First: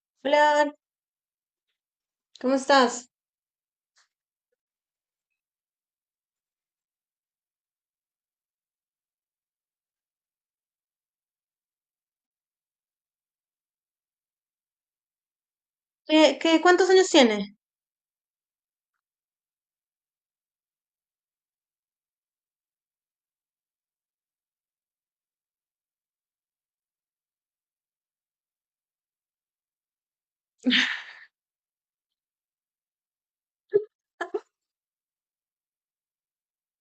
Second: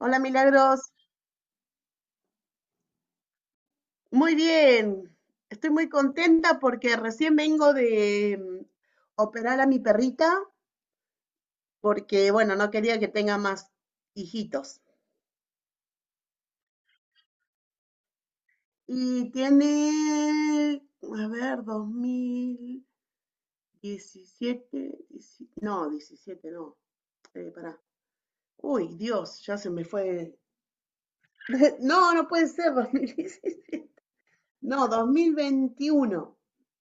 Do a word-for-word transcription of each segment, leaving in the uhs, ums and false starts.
Hola Hola, Milagros, ¿cómo estás? muy bien. Estoy muy contenta porque recién vengo de mm, operar a mi perrita porque, bueno, no quería que tenga más hijitos. ¿Qué, qué, cuántos años tienes? Y tiene, a ver, dos mil diecisiete, dieci- no, diecisiete, no, eh, pará. Uy, Dios, ya se me fue. No, no puede ser, dos mil diecisiete. No, dos mil veintiuno,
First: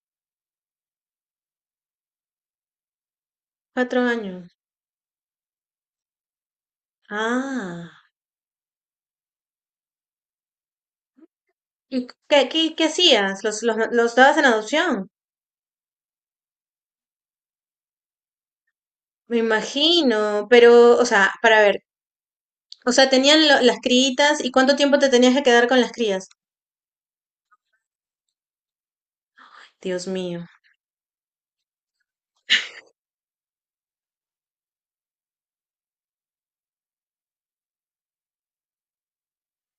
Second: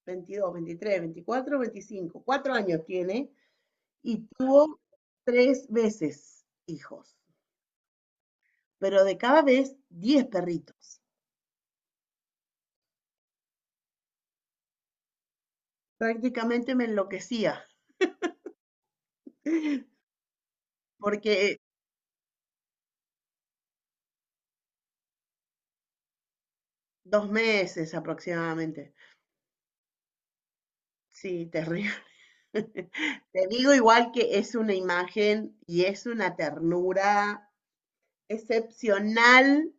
veintidós, veintitrés, veinticuatro, veinticinco, cuatro años tiene. Cuatro Y años. tuvo tres veces hijos, Ah, pero de cada vez diez perritos. ¿y qué, qué, qué hacías? ¿Los, los, los dabas en adopción? Prácticamente me enloquecía, Me imagino, pero, o sea, porque para ver, o sea, tenían lo- las criitas y cuánto tiempo te tenías que quedar con las crías. dos meses aproximadamente. Dios mío. Sí, terrible. Te digo igual que es una imagen y es una ternura excepcional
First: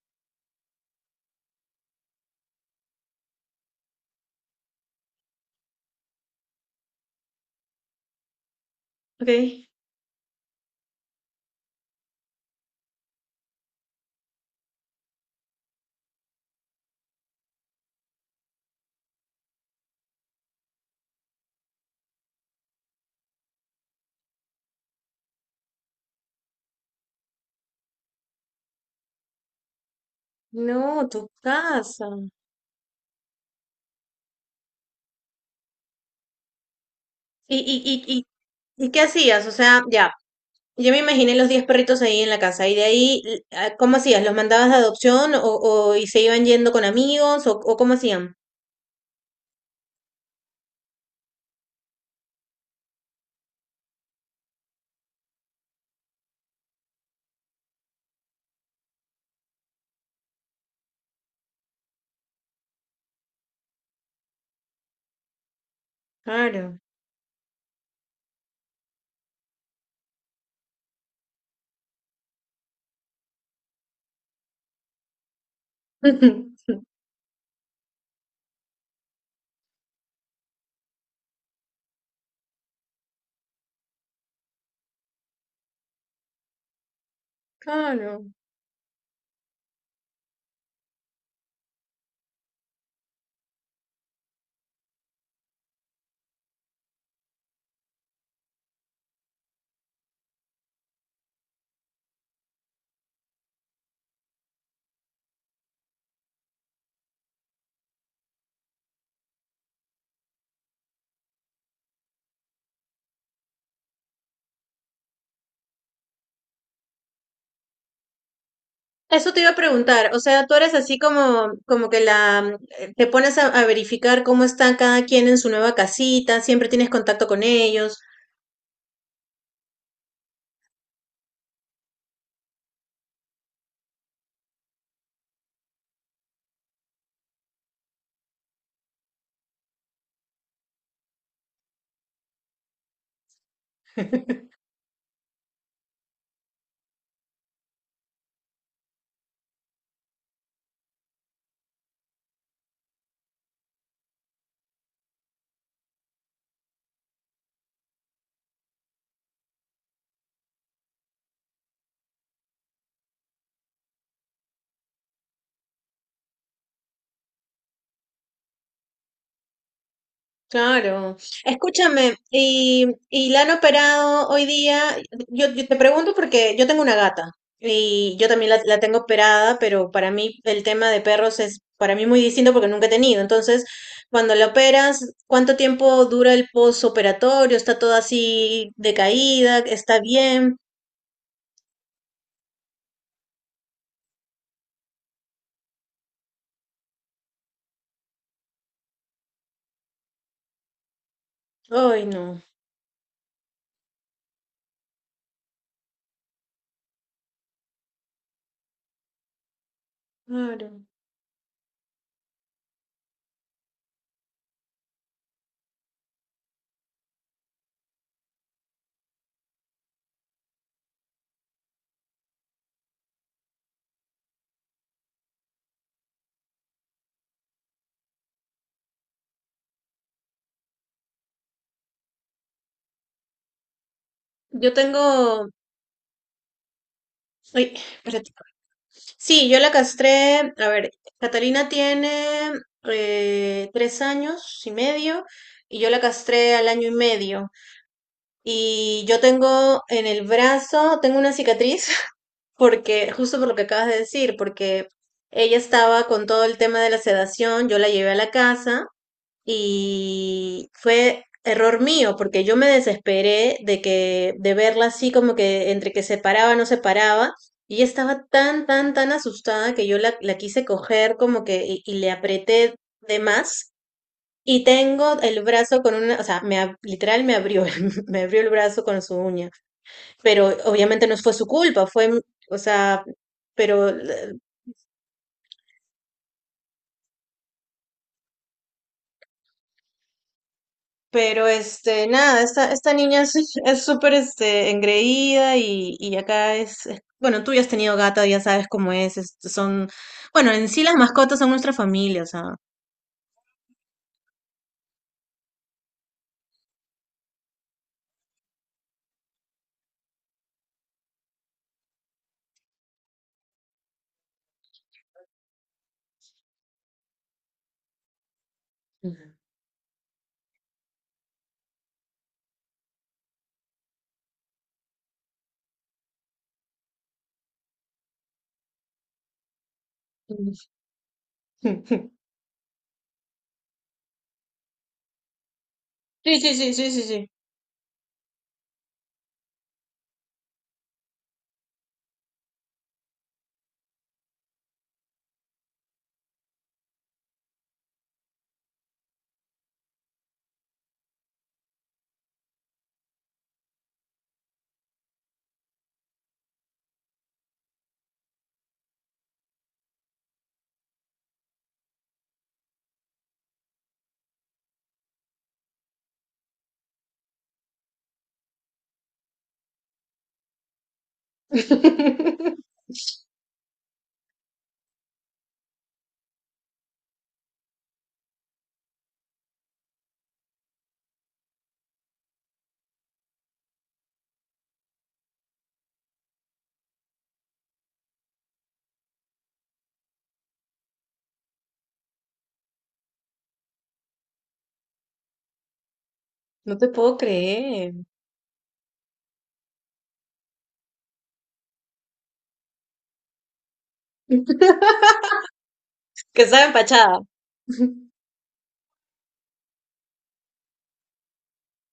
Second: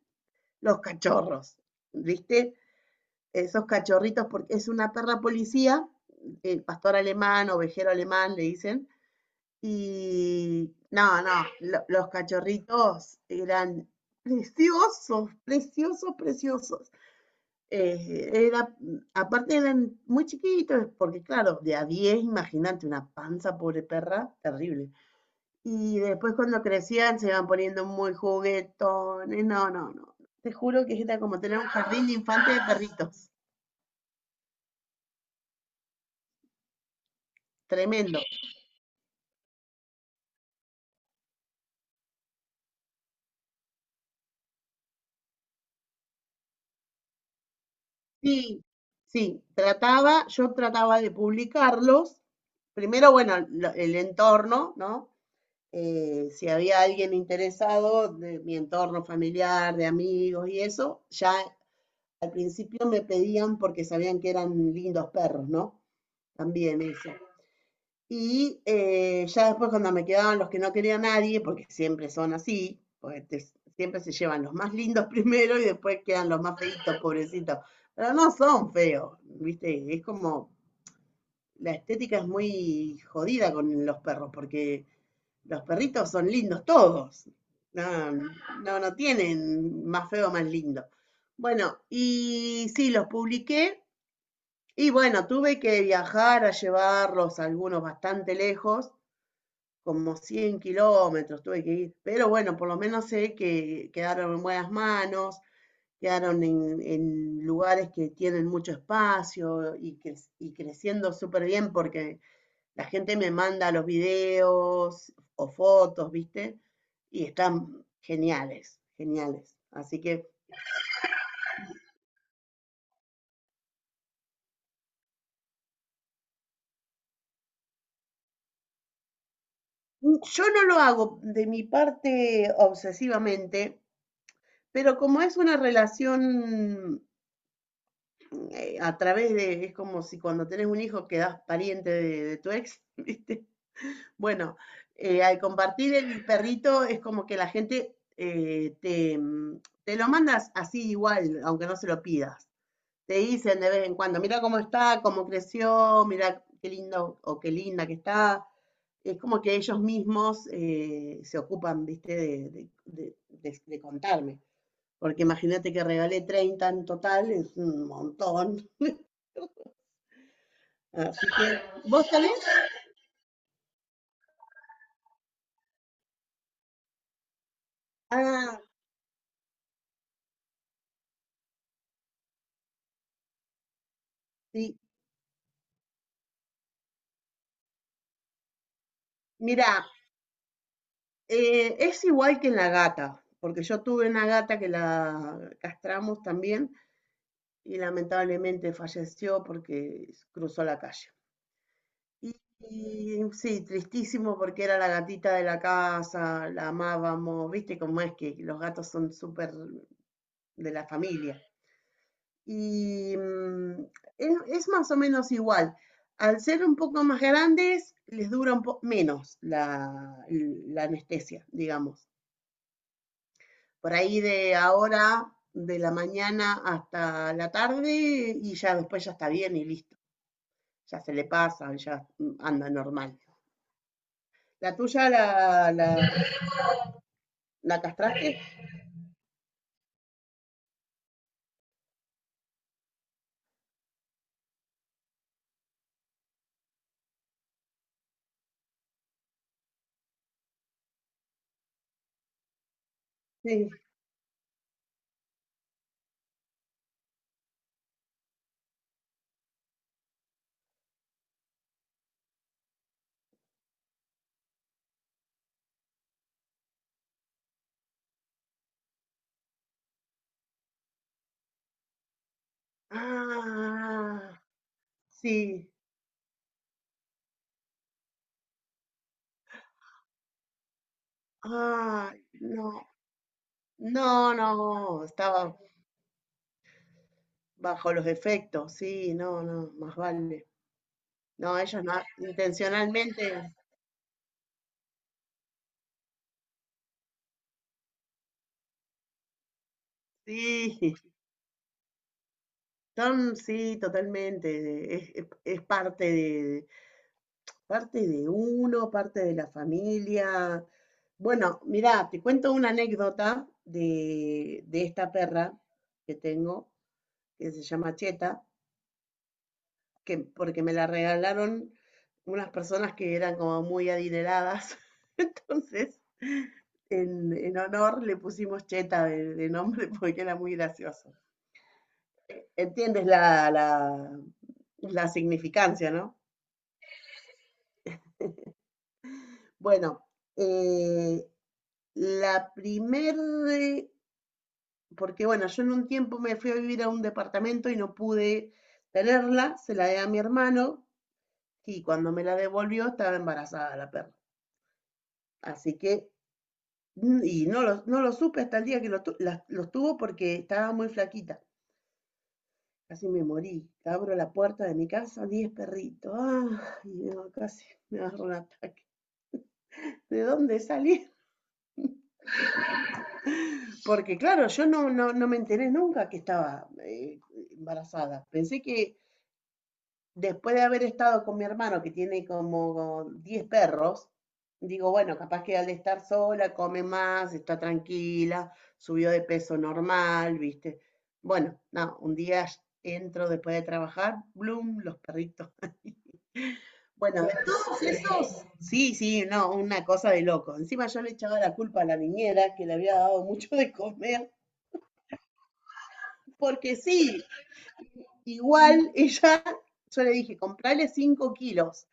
los cachorros, ¿viste? Esos cachorritos, porque es una perra policía, el pastor alemán, ovejero alemán, le dicen. Ok. Y no, no, lo- los cachorritos eran preciosos, preciosos, preciosos. Eh, era, Aparte eran muy chiquitos, porque claro, de a diez imagínate, una panza, pobre perra, terrible. Y después cuando crecían se iban poniendo muy juguetones. No, no, no. Te juro que No, era tu como tener un jardín casa. de infantes de perritos. ¿Y, y, Tremendo. y, y, y qué hacías? O sea, ya, yo me imaginé los diez perritos ahí en la casa y de ahí, l- ah, ¿cómo hacías? ¿Los mandabas de adopción o, o y se iban yendo con amigos o, o cómo hacían? Sí, sí, trataba, yo trataba de publicarlos. Primero, bueno, lo- el entorno, ¿no? Eh, si había alguien interesado de mi entorno familiar, de amigos y eso, ya al principio me pedían porque sabían que eran lindos perros, ¿no? Claro. También eso. Y eh, ya después cuando me quedaban los que no quería a nadie, porque siempre son así, porque te- siempre se llevan los más lindos primero y después quedan los más feitos, pobrecitos. Pero no son feos, ¿viste? Es como, la estética es muy jodida con los perros, porque los perritos son lindos todos. No, Claro. no, no tienen más feo, más lindo. Bueno, y sí, los publiqué y bueno, tuve que viajar a llevarlos algunos bastante lejos como cien kilómetros tuve que ir, pero bueno, por lo menos sé que quedaron en buenas manos, quedaron en, en lugares que tienen mucho espacio y, cre- y creciendo súper bien porque la gente me manda los videos o fotos, ¿viste? Y están geniales, Eso te iba a geniales. Así preguntar, o que sea, tú eres así como, como que la, eh, te pones a, a verificar cómo está cada quien en su nueva casita, siempre tienes contacto con ellos. mm, yo no lo hago de mi parte obsesivamente, pero como es una relación eh, a través de, es como si cuando tenés un hijo quedás pariente de, de tu ex, ¿viste? Bueno, eh, al compartir el perrito es como que la gente eh, te, mm, te lo mandas así igual, aunque no se lo pidas. Te dicen de vez en cuando, mira cómo está, cómo creció, mira qué lindo o qué linda que está. Es como que ellos mismos eh, se ocupan, viste, de, de- de- de- de contarme. Porque imagínate que regalé treinta en total, es un montón. Claro. Así que, ¿vos Escúchame, tenés? y, y la han operado hoy día. Yo, yo te pregunto porque yo tengo una gata y yo también Ah, la, la tengo operada, pero para mí el tema de perros es para mí muy distinto porque nunca he tenido. Entonces, cuando la sí. operas, ¿cuánto tiempo dura el posoperatorio? ¿Está todo así decaída? Mirá, ¿Está bien? eh, es igual que en la gata, porque yo tuve una gata que la castramos también y lamentablemente falleció porque cruzó la calle. Ay, Y, no. y sí, tristísimo porque era la gatita de la casa, la amábamos, viste cómo es que los gatos son súper de Claro. la familia. Y mm, es, es más o menos igual. Al ser un poco más grandes, les dura un poco menos la, la anestesia, digamos. Por ahí de ahora, de la mañana hasta la tarde, y ya después ya está bien y listo. Ya se le pasa, ya anda normal. Yo ¿La tuya tengo. la, la, Ay, la espérate. castraste? Sí, yo la castré, a ver, Catalina tiene eh, tres años y medio y yo la castré al año y medio. Y yo tengo en el brazo, tengo una cicatriz porque, justo por lo que Sí. acabas de decir, porque ella estaba con todo el tema de la sedación, yo la llevé a la casa y fue error mío, porque yo me desesperé de que, de verla así como que entre que se paraba, no se paraba, y ella estaba tan, tan, tan asustada que yo la, la quise coger como que, y, y le apreté de más, Ah, y tengo el sí. brazo con una, o sea, me, ab- literal me abrió, me abrió el brazo con su uña, pero obviamente no fue su culpa, fue, Ah, o no. sea, pero. No, no, estaba bajo los efectos, sí, no, no, más vale. Pero No, ellos no, este, nada, esta, esta niña es intencionalmente, es súper este, engreída y, y acá es, es- bueno, tú ya has tenido gato, ya sabes cómo es, es- son, bueno, en sí, sí las mascotas son nuestra familia, o sea. son, sí, totalmente, de- es, es- es parte de, parte de uno, parte de la familia. Bueno, mirá, te cuento una anécdota de, de esta perra que tengo, que se llama Cheta, Ujú. que, porque me la regalaron unas personas que eran como muy adineradas, entonces... en, en honor le pusimos Cheta de, de nombre porque era muy gracioso. Entiendes la, la, la significancia, ¿no? Sí, sí, sí, sí, sí, sí. Bueno, eh, la primer, eh, porque bueno, yo en un tiempo me fui a vivir a un departamento y no pude tenerla, se la di a mi hermano y cuando me la devolvió estaba embarazada la perra. Así que, y no lo, no lo supe hasta el día que lo, la- los tuvo porque estaba muy flaquita. Casi me morí. Abro la puerta de mi casa, diez perritos. Ah, y no, casi me agarro un ataque. ¿De dónde salí? Porque claro, yo no, no, no me enteré nunca que estaba eh, embarazada. Pensé que después de haber estado con mi hermano, que tiene como diez perros, digo, bueno, capaz que al estar sola come más, está tranquila, subió de peso normal, ¿viste? Bueno, no, un día entro después de trabajar, bloom, los perritos. No te puedo Bueno, de creer. todos Sí, sí, no, una cosa de loco. Encima yo le echaba la culpa a la niñera que le había dado mucho de comer, Que estaba porque empachada. sí, igual ella, yo le dije, comprale cinco kilos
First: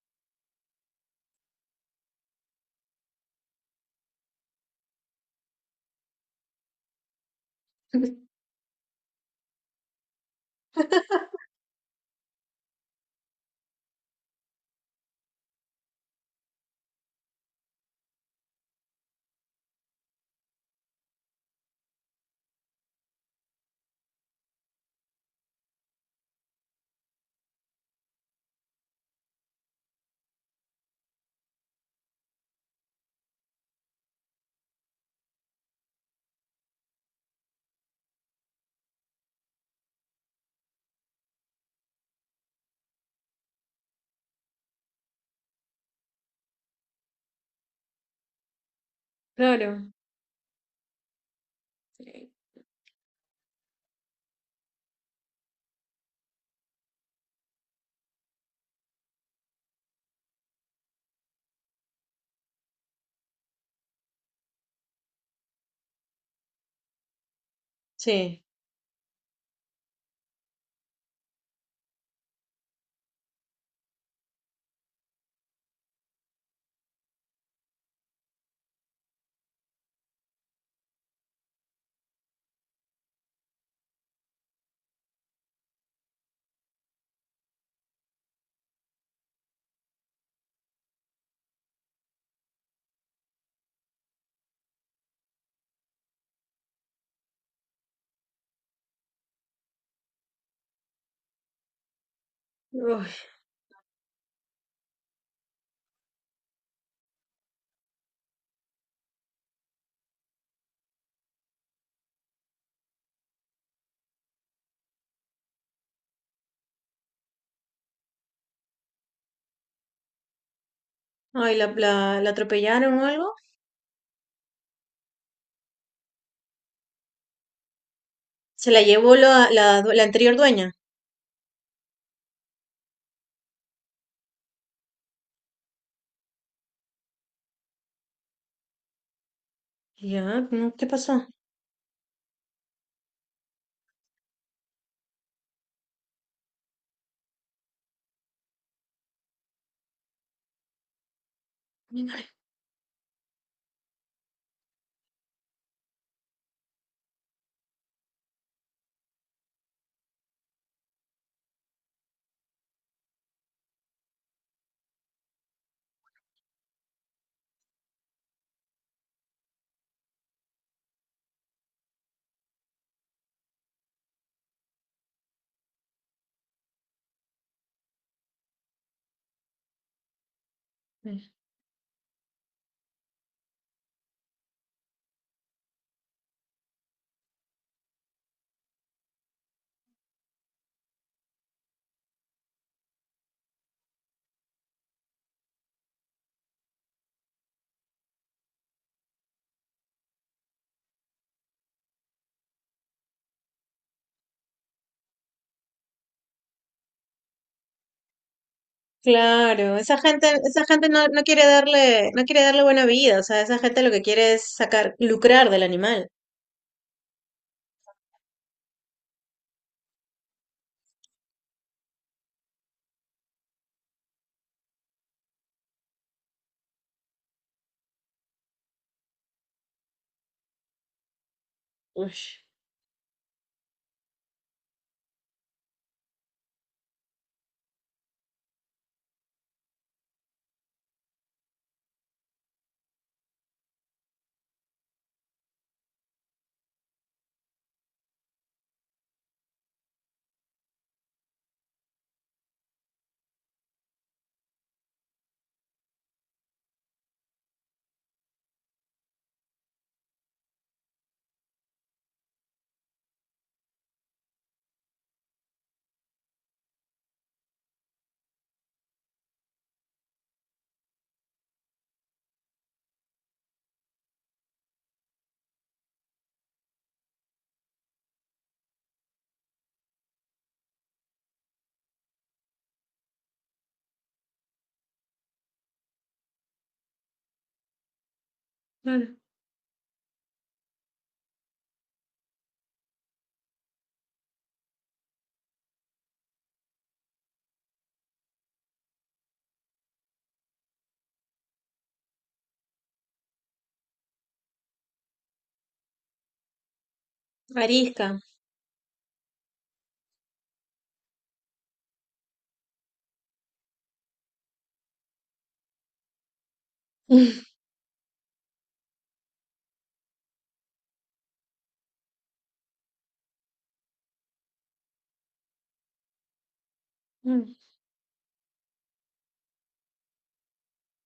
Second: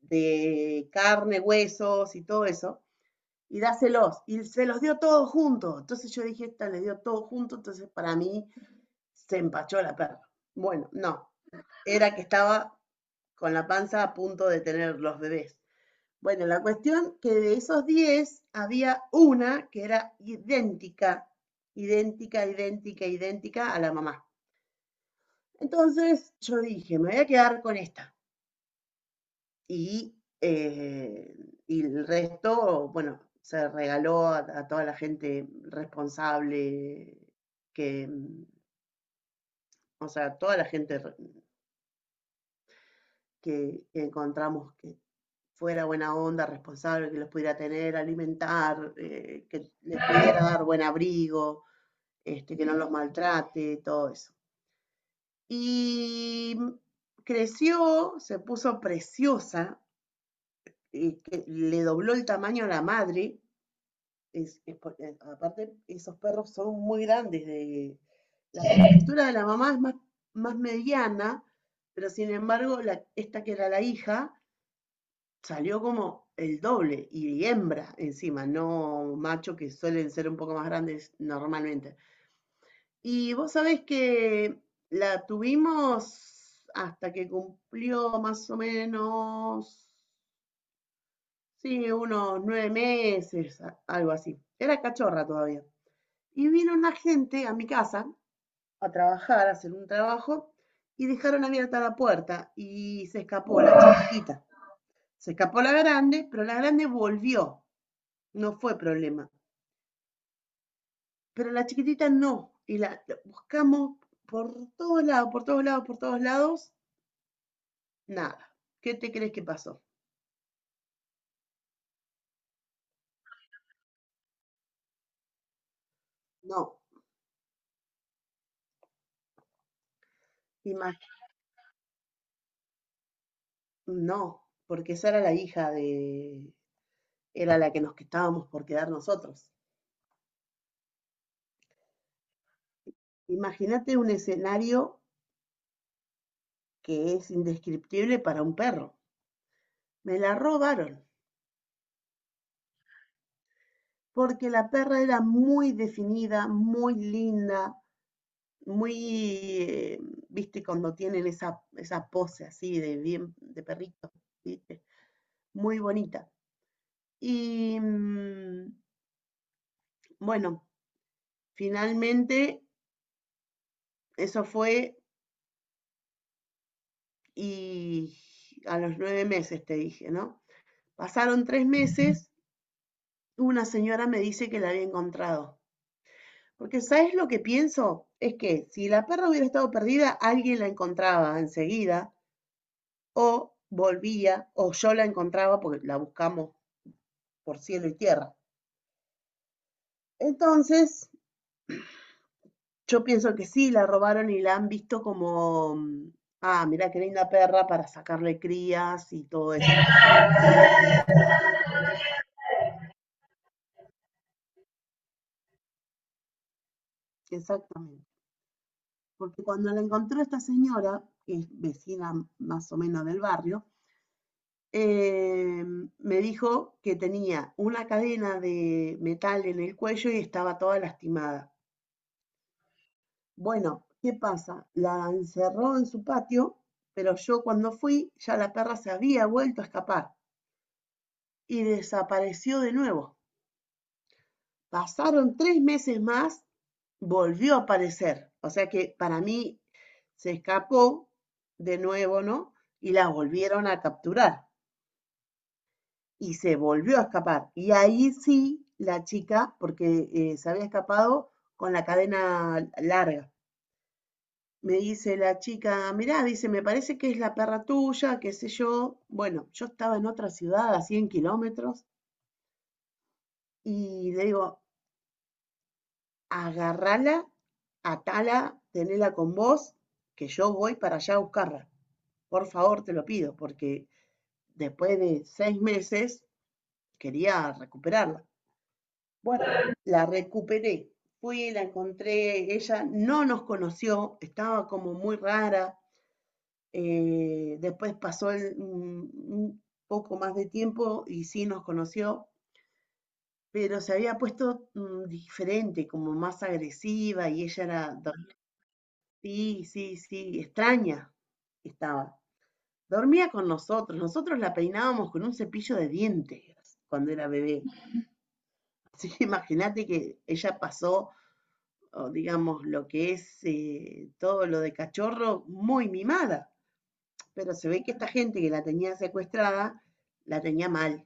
de carne, huesos y todo eso, y dáselos. Y se los dio todos juntos. Entonces yo dije, esta le dio todo junto, entonces para mí se empachó la perra. Bueno, no, era que estaba con la panza a punto de tener los bebés. Bueno, la cuestión que de esos diez había una que era idéntica, idéntica, idéntica, idéntica a la mamá. Entonces yo dije, me voy a quedar con esta. Y, eh, y el resto, bueno, se regaló a, a toda la gente responsable, que, mm, o sea, toda la gente que, que encontramos que fuera buena onda, responsable, que los pudiera tener, alimentar, eh, que Claro. les pudiera dar buen abrigo. Sí. Este, que no los maltrate, todo eso. Y creció, se puso preciosa, y que le dobló el tamaño a la madre. Es, es eh, aparte, esos perros son muy grandes. De, Sí. La estructura de la mamá es más, más mediana, pero sin embargo, la, esta que era la hija salió como el doble y hembra encima, no macho que suelen ser un poco más grandes normalmente. Y vos sabés que la tuvimos hasta que cumplió más o menos, sí, unos nueve meses, a- algo así. Era cachorra todavía. Y vino una gente a mi casa a trabajar, a hacer un trabajo, y dejaron abierta la puerta y se escapó la chiquitita. Se escapó la grande, pero la grande volvió, no fue problema. Pero la chiquitita no, y la la buscamos por todos lados, por todos lados, por todos lados. Nada. ¿Qué te crees que pasó? Ay, la, la, la atropellaron o algo. No. Se la llevó la, la, due- la anterior dueña. Imag- no, porque esa era la hija de... Era la que nos estábamos por quedar nosotros. Ya, no, ¿qué pasó? Imagínate un escenario que es indescriptible para un perro. Me la robaron, porque la perra era muy definida, muy linda, muy, eh, viste, cuando tienen esa, esa pose así de bien, de perrito, viste, muy bonita. Y mm, bueno, finalmente eso fue y a los nueve meses te dije, ¿no? Pasaron tres meses, una señora me dice que la había encontrado. Porque ¿sabes lo que pienso? Es que si la perra hubiera estado perdida, alguien la encontraba enseguida o volvía o yo la encontraba porque la buscamos por cielo y tierra. Entonces, yo pienso que sí, la robaron y la han visto como, mm, ah, mira qué linda perra para sacarle crías y todo eso. Claro, esa gente, esa gente no, no quiere darle, no quiere darle buena vida, o sea, esa gente lo que quiere es sacar, lucrar del animal. Exactamente. Porque cuando la encontró esta señora, que es vecina más o menos del barrio, eh, me dijo que tenía una cadena de metal en el cuello y estaba toda lastimada. Uy, Bueno, ¿qué pasa? La encerró en su patio, pero yo cuando fui ya la perra se había vuelto a escapar y desapareció de nuevo. Pasaron tres meses más, volvió a aparecer. O sea que para mí se escapó de nuevo, ¿no? Y la volvieron a capturar y se volvió a escapar. Y ahí sí la chica, porque eh, se había escapado con la cadena larga. Me dice la chica, mirá, dice, me parece que es la perra tuya, qué sé yo. Bueno, yo estaba en otra ciudad a cien kilómetros y le digo, agarrala, atala, tenela con vos, que yo voy para allá a buscarla. Por favor, te lo pido, porque después de seis meses quería recuperarla. claro. Bueno, la recuperé. Fui, la encontré, ella no nos conoció, estaba como muy rara. Eh, después pasó el- un, un poco más de tiempo y sí nos conoció, pero se había puesto mm, diferente, como más agresiva y ella era. Arisca. Sí, sí, sí, extraña estaba. Dormía con nosotros, nosotros la peinábamos con un cepillo de dientes cuando era bebé. Así que imagínate que ella pasó, o digamos, lo que es eh, todo lo de cachorro muy mimada, pero se ve que esta gente que la tenía secuestrada la tenía mal.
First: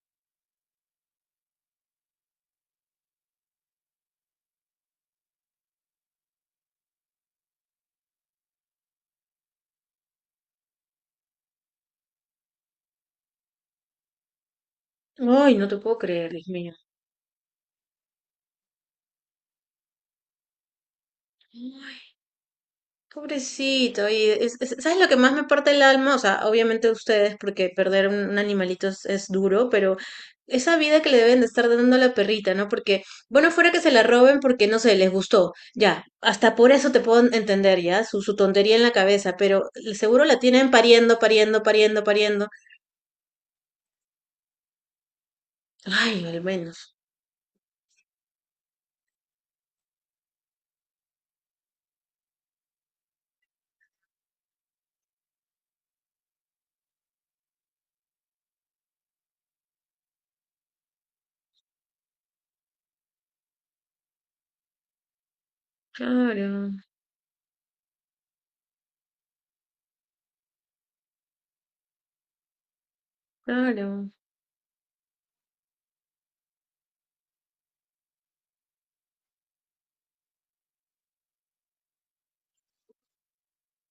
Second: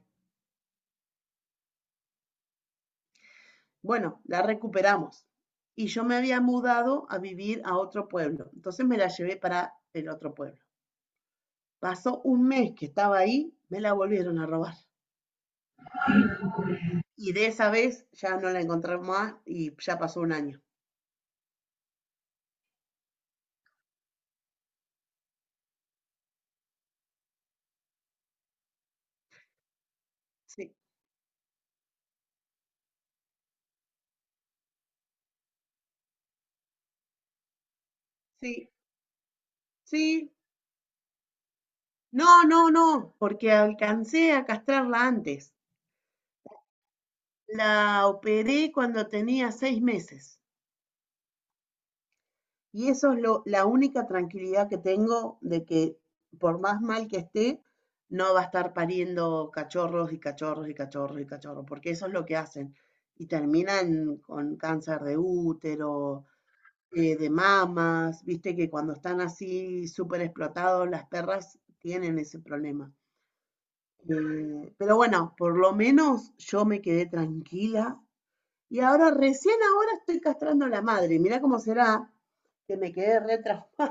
Bueno, la recuperamos y yo me había mudado a vivir a otro pueblo, entonces me la llevé para el otro pueblo. Pasó un mes que estaba ahí, me la volvieron a robar. Ay, no te puedo creer, Dios mío. Y de esa vez ya no la encontré más y ya pasó un año. Pobrecito, y es- es- ¿sabes lo que más me parte el alma? O sea, obviamente ustedes, porque perder un, un animalito es, es duro, pero Sí, esa vida que le deben de estar dando a la perrita, ¿no? Porque, bueno, fuera que se la roben porque, no sé, les gustó, ya, hasta por eso te puedo entender, ya, su, su sí, tontería en la cabeza, pero seguro sí. la tienen pariendo, pariendo, pariendo, No, pariendo. no, no, porque alcancé a castrarla antes. Ay, al menos. La operé cuando tenía seis meses. Y eso es lo, la única tranquilidad que tengo de que por más mal que esté, no va a estar pariendo cachorros y cachorros y cachorros y cachorros, porque eso es lo que hacen. Y terminan con cáncer de útero, Claro, eh, de mamas, viste que cuando están así súper explotados las perras tienen ese problema. claro. Eh, pero bueno, por lo menos yo me quedé tranquila y ahora recién ahora estoy castrando a la madre. Mirá cómo será que me quedé re traumada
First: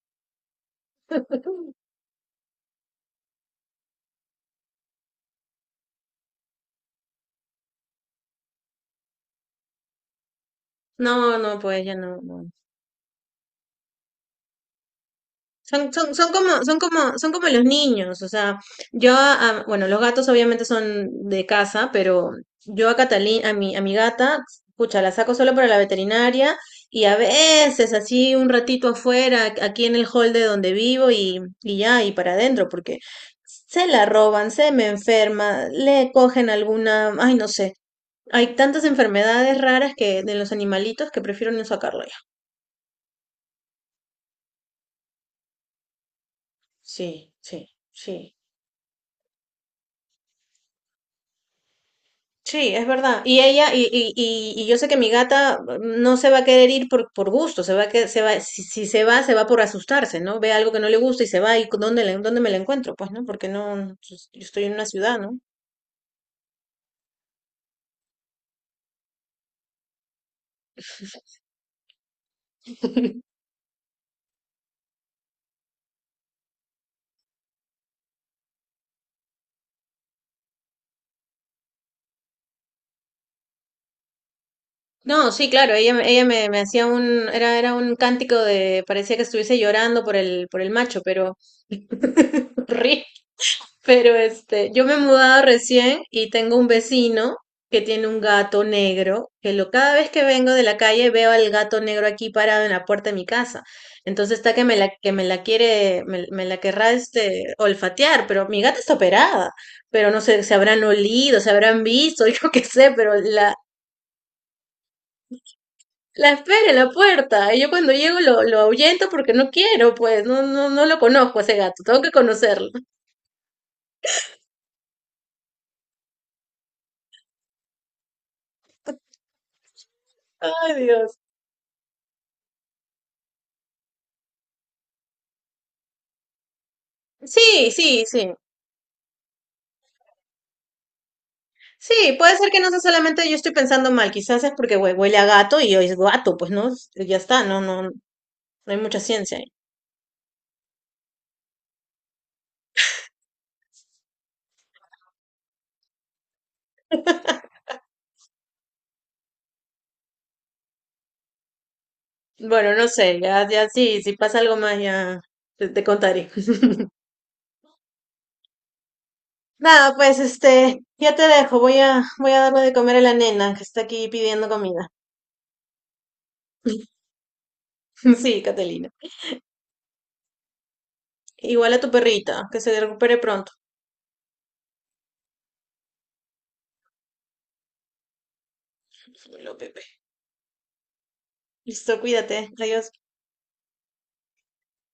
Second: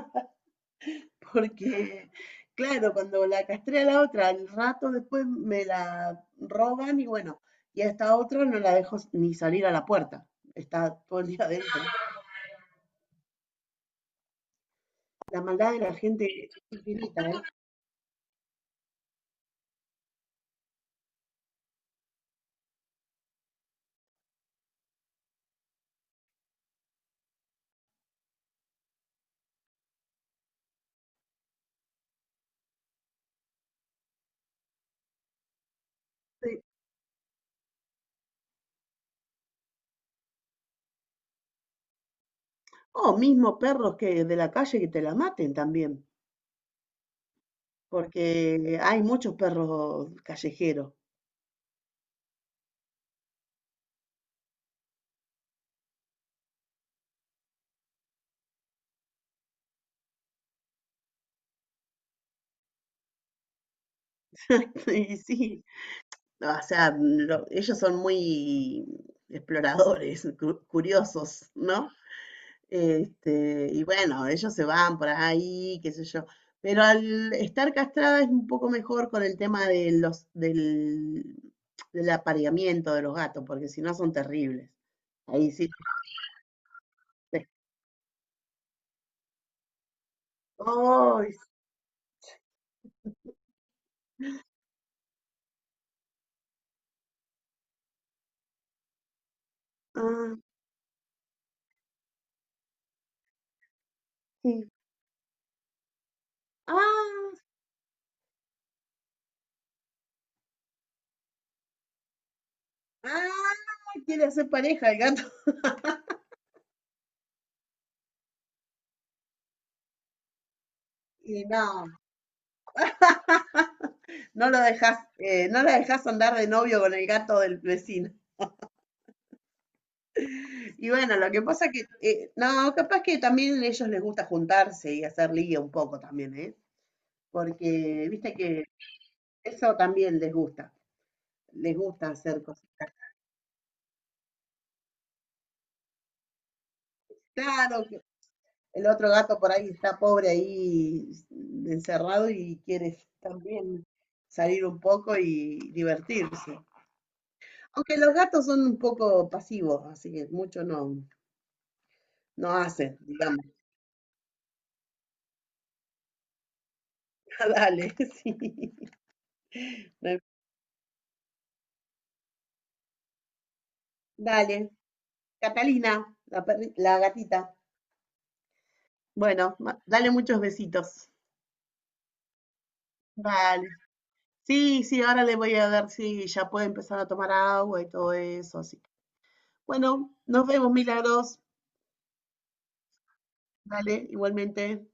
porque, claro, cuando la castré a la otra, al rato después me la roban y bueno, y a esta otra no la dejo ni salir a la puerta. Está todo el No, día no, adentro. pues ya no. No. La maldad de la Son, son, gente son es como, son como, son infinita, como los niños, o sea, yo, a- a- bueno, los gatos obviamente son de casa, pero yo a Catalina, a mi, a mi gata, pucha, la saco solo para la veterinaria y a veces así un ratito afuera, aquí en el hall de donde vivo y, y ya, y para adentro, porque se la roban, se me enferma, le cogen ¿eh? alguna, ay, no sé, hay tantas enfermedades raras que de los animalitos que prefiero no sacarlo ya. O mismo perros que de la calle que te la maten también, Sí, sí, sí. porque hay muchos perros callejeros. Sí, es verdad. Y ella, y, y, y, y yo sé que mi gata mm, no se va a querer ir por, por gusto, se va a que se va, si, si se va, se va por asustarse, ¿no? Ve algo que no le gusta y se va, y dónde le- dónde me la encuentro, pues, ¿no? Porque no, no, pues, yo estoy en una Y ciudad, ¿no? sí, no, o sea, lo- ellos son muy exploradores, cu- curiosos, ¿no? Este, y bueno, ellos se van por ahí, qué sé yo. Pero al estar castrada es un poco mejor con el tema de los, del, del apareamiento de los gatos, porque si no son terribles. No, sí, Ahí sí. claro, ella, me- ella me, me hacía un, era, era un cántico de, parecía que estuviese llorando por el, por el macho, ¡Ay! pero horrible. Pero este, yo me he mudado recién y tengo un vecino que tiene un gato negro, que lo, cada vez que Ah, vengo de la calle veo al gato negro aquí parado en la puerta de mi casa. Entonces está que sí. me la, que me la quiere, me, me la querrá Ah, este olfatear, pero mi gata está operada, pero no sé, se habrán olido, se habrán visto, yo qué sé, pero la, ah, quiere hacer pareja el gato. la espera en la puerta. Y yo cuando llego lo, lo ahuyento porque no quiero, pues, no, no, no lo conozco a Y ese gato, no, tengo que conocerlo. no lo dejas, eh, no la dejas andar de novio con el gato del vecino. Ay, Y bueno, Dios. lo que pasa que, eh, no, capaz que también a ellos les gusta juntarse y hacer ligue un poco también, ¿eh? Sí, sí, Porque sí. viste que eso también les gusta, les Sí, gusta puede hacer ser que no sea cositas. solamente yo estoy pensando mal, quizás es porque hue- huele a gato y hoy es gato, pues no, ya está, no, no, Claro no que hay el mucha otro ciencia gato ahí. por ahí está pobre ahí encerrado y quiere también salir un poco y divertirse. Aunque los gatos son un poco pasivos, así que mucho no, no Bueno, no hacen, sé, digamos. ya, ya sí, si pasa algo más ya te, te contaré. Dale, sí. Nada, no pues hay- este, ya te dejo, voy a, voy a darle de comer a la nena que está aquí pidiendo Dale, comida. Catalina, la, perri- la gatita. Sí, Catalina. Bueno, ma- dale muchos besitos. Igual a tu perrita, que se recupere pronto. Vale. Sí, sí, ahora le voy a ver si ya puede empezar a tomar agua y todo eso, así. Dímelo, Pepe. Bueno, nos vemos, Milagros. Listo, cuídate, adiós. Vale, igualmente.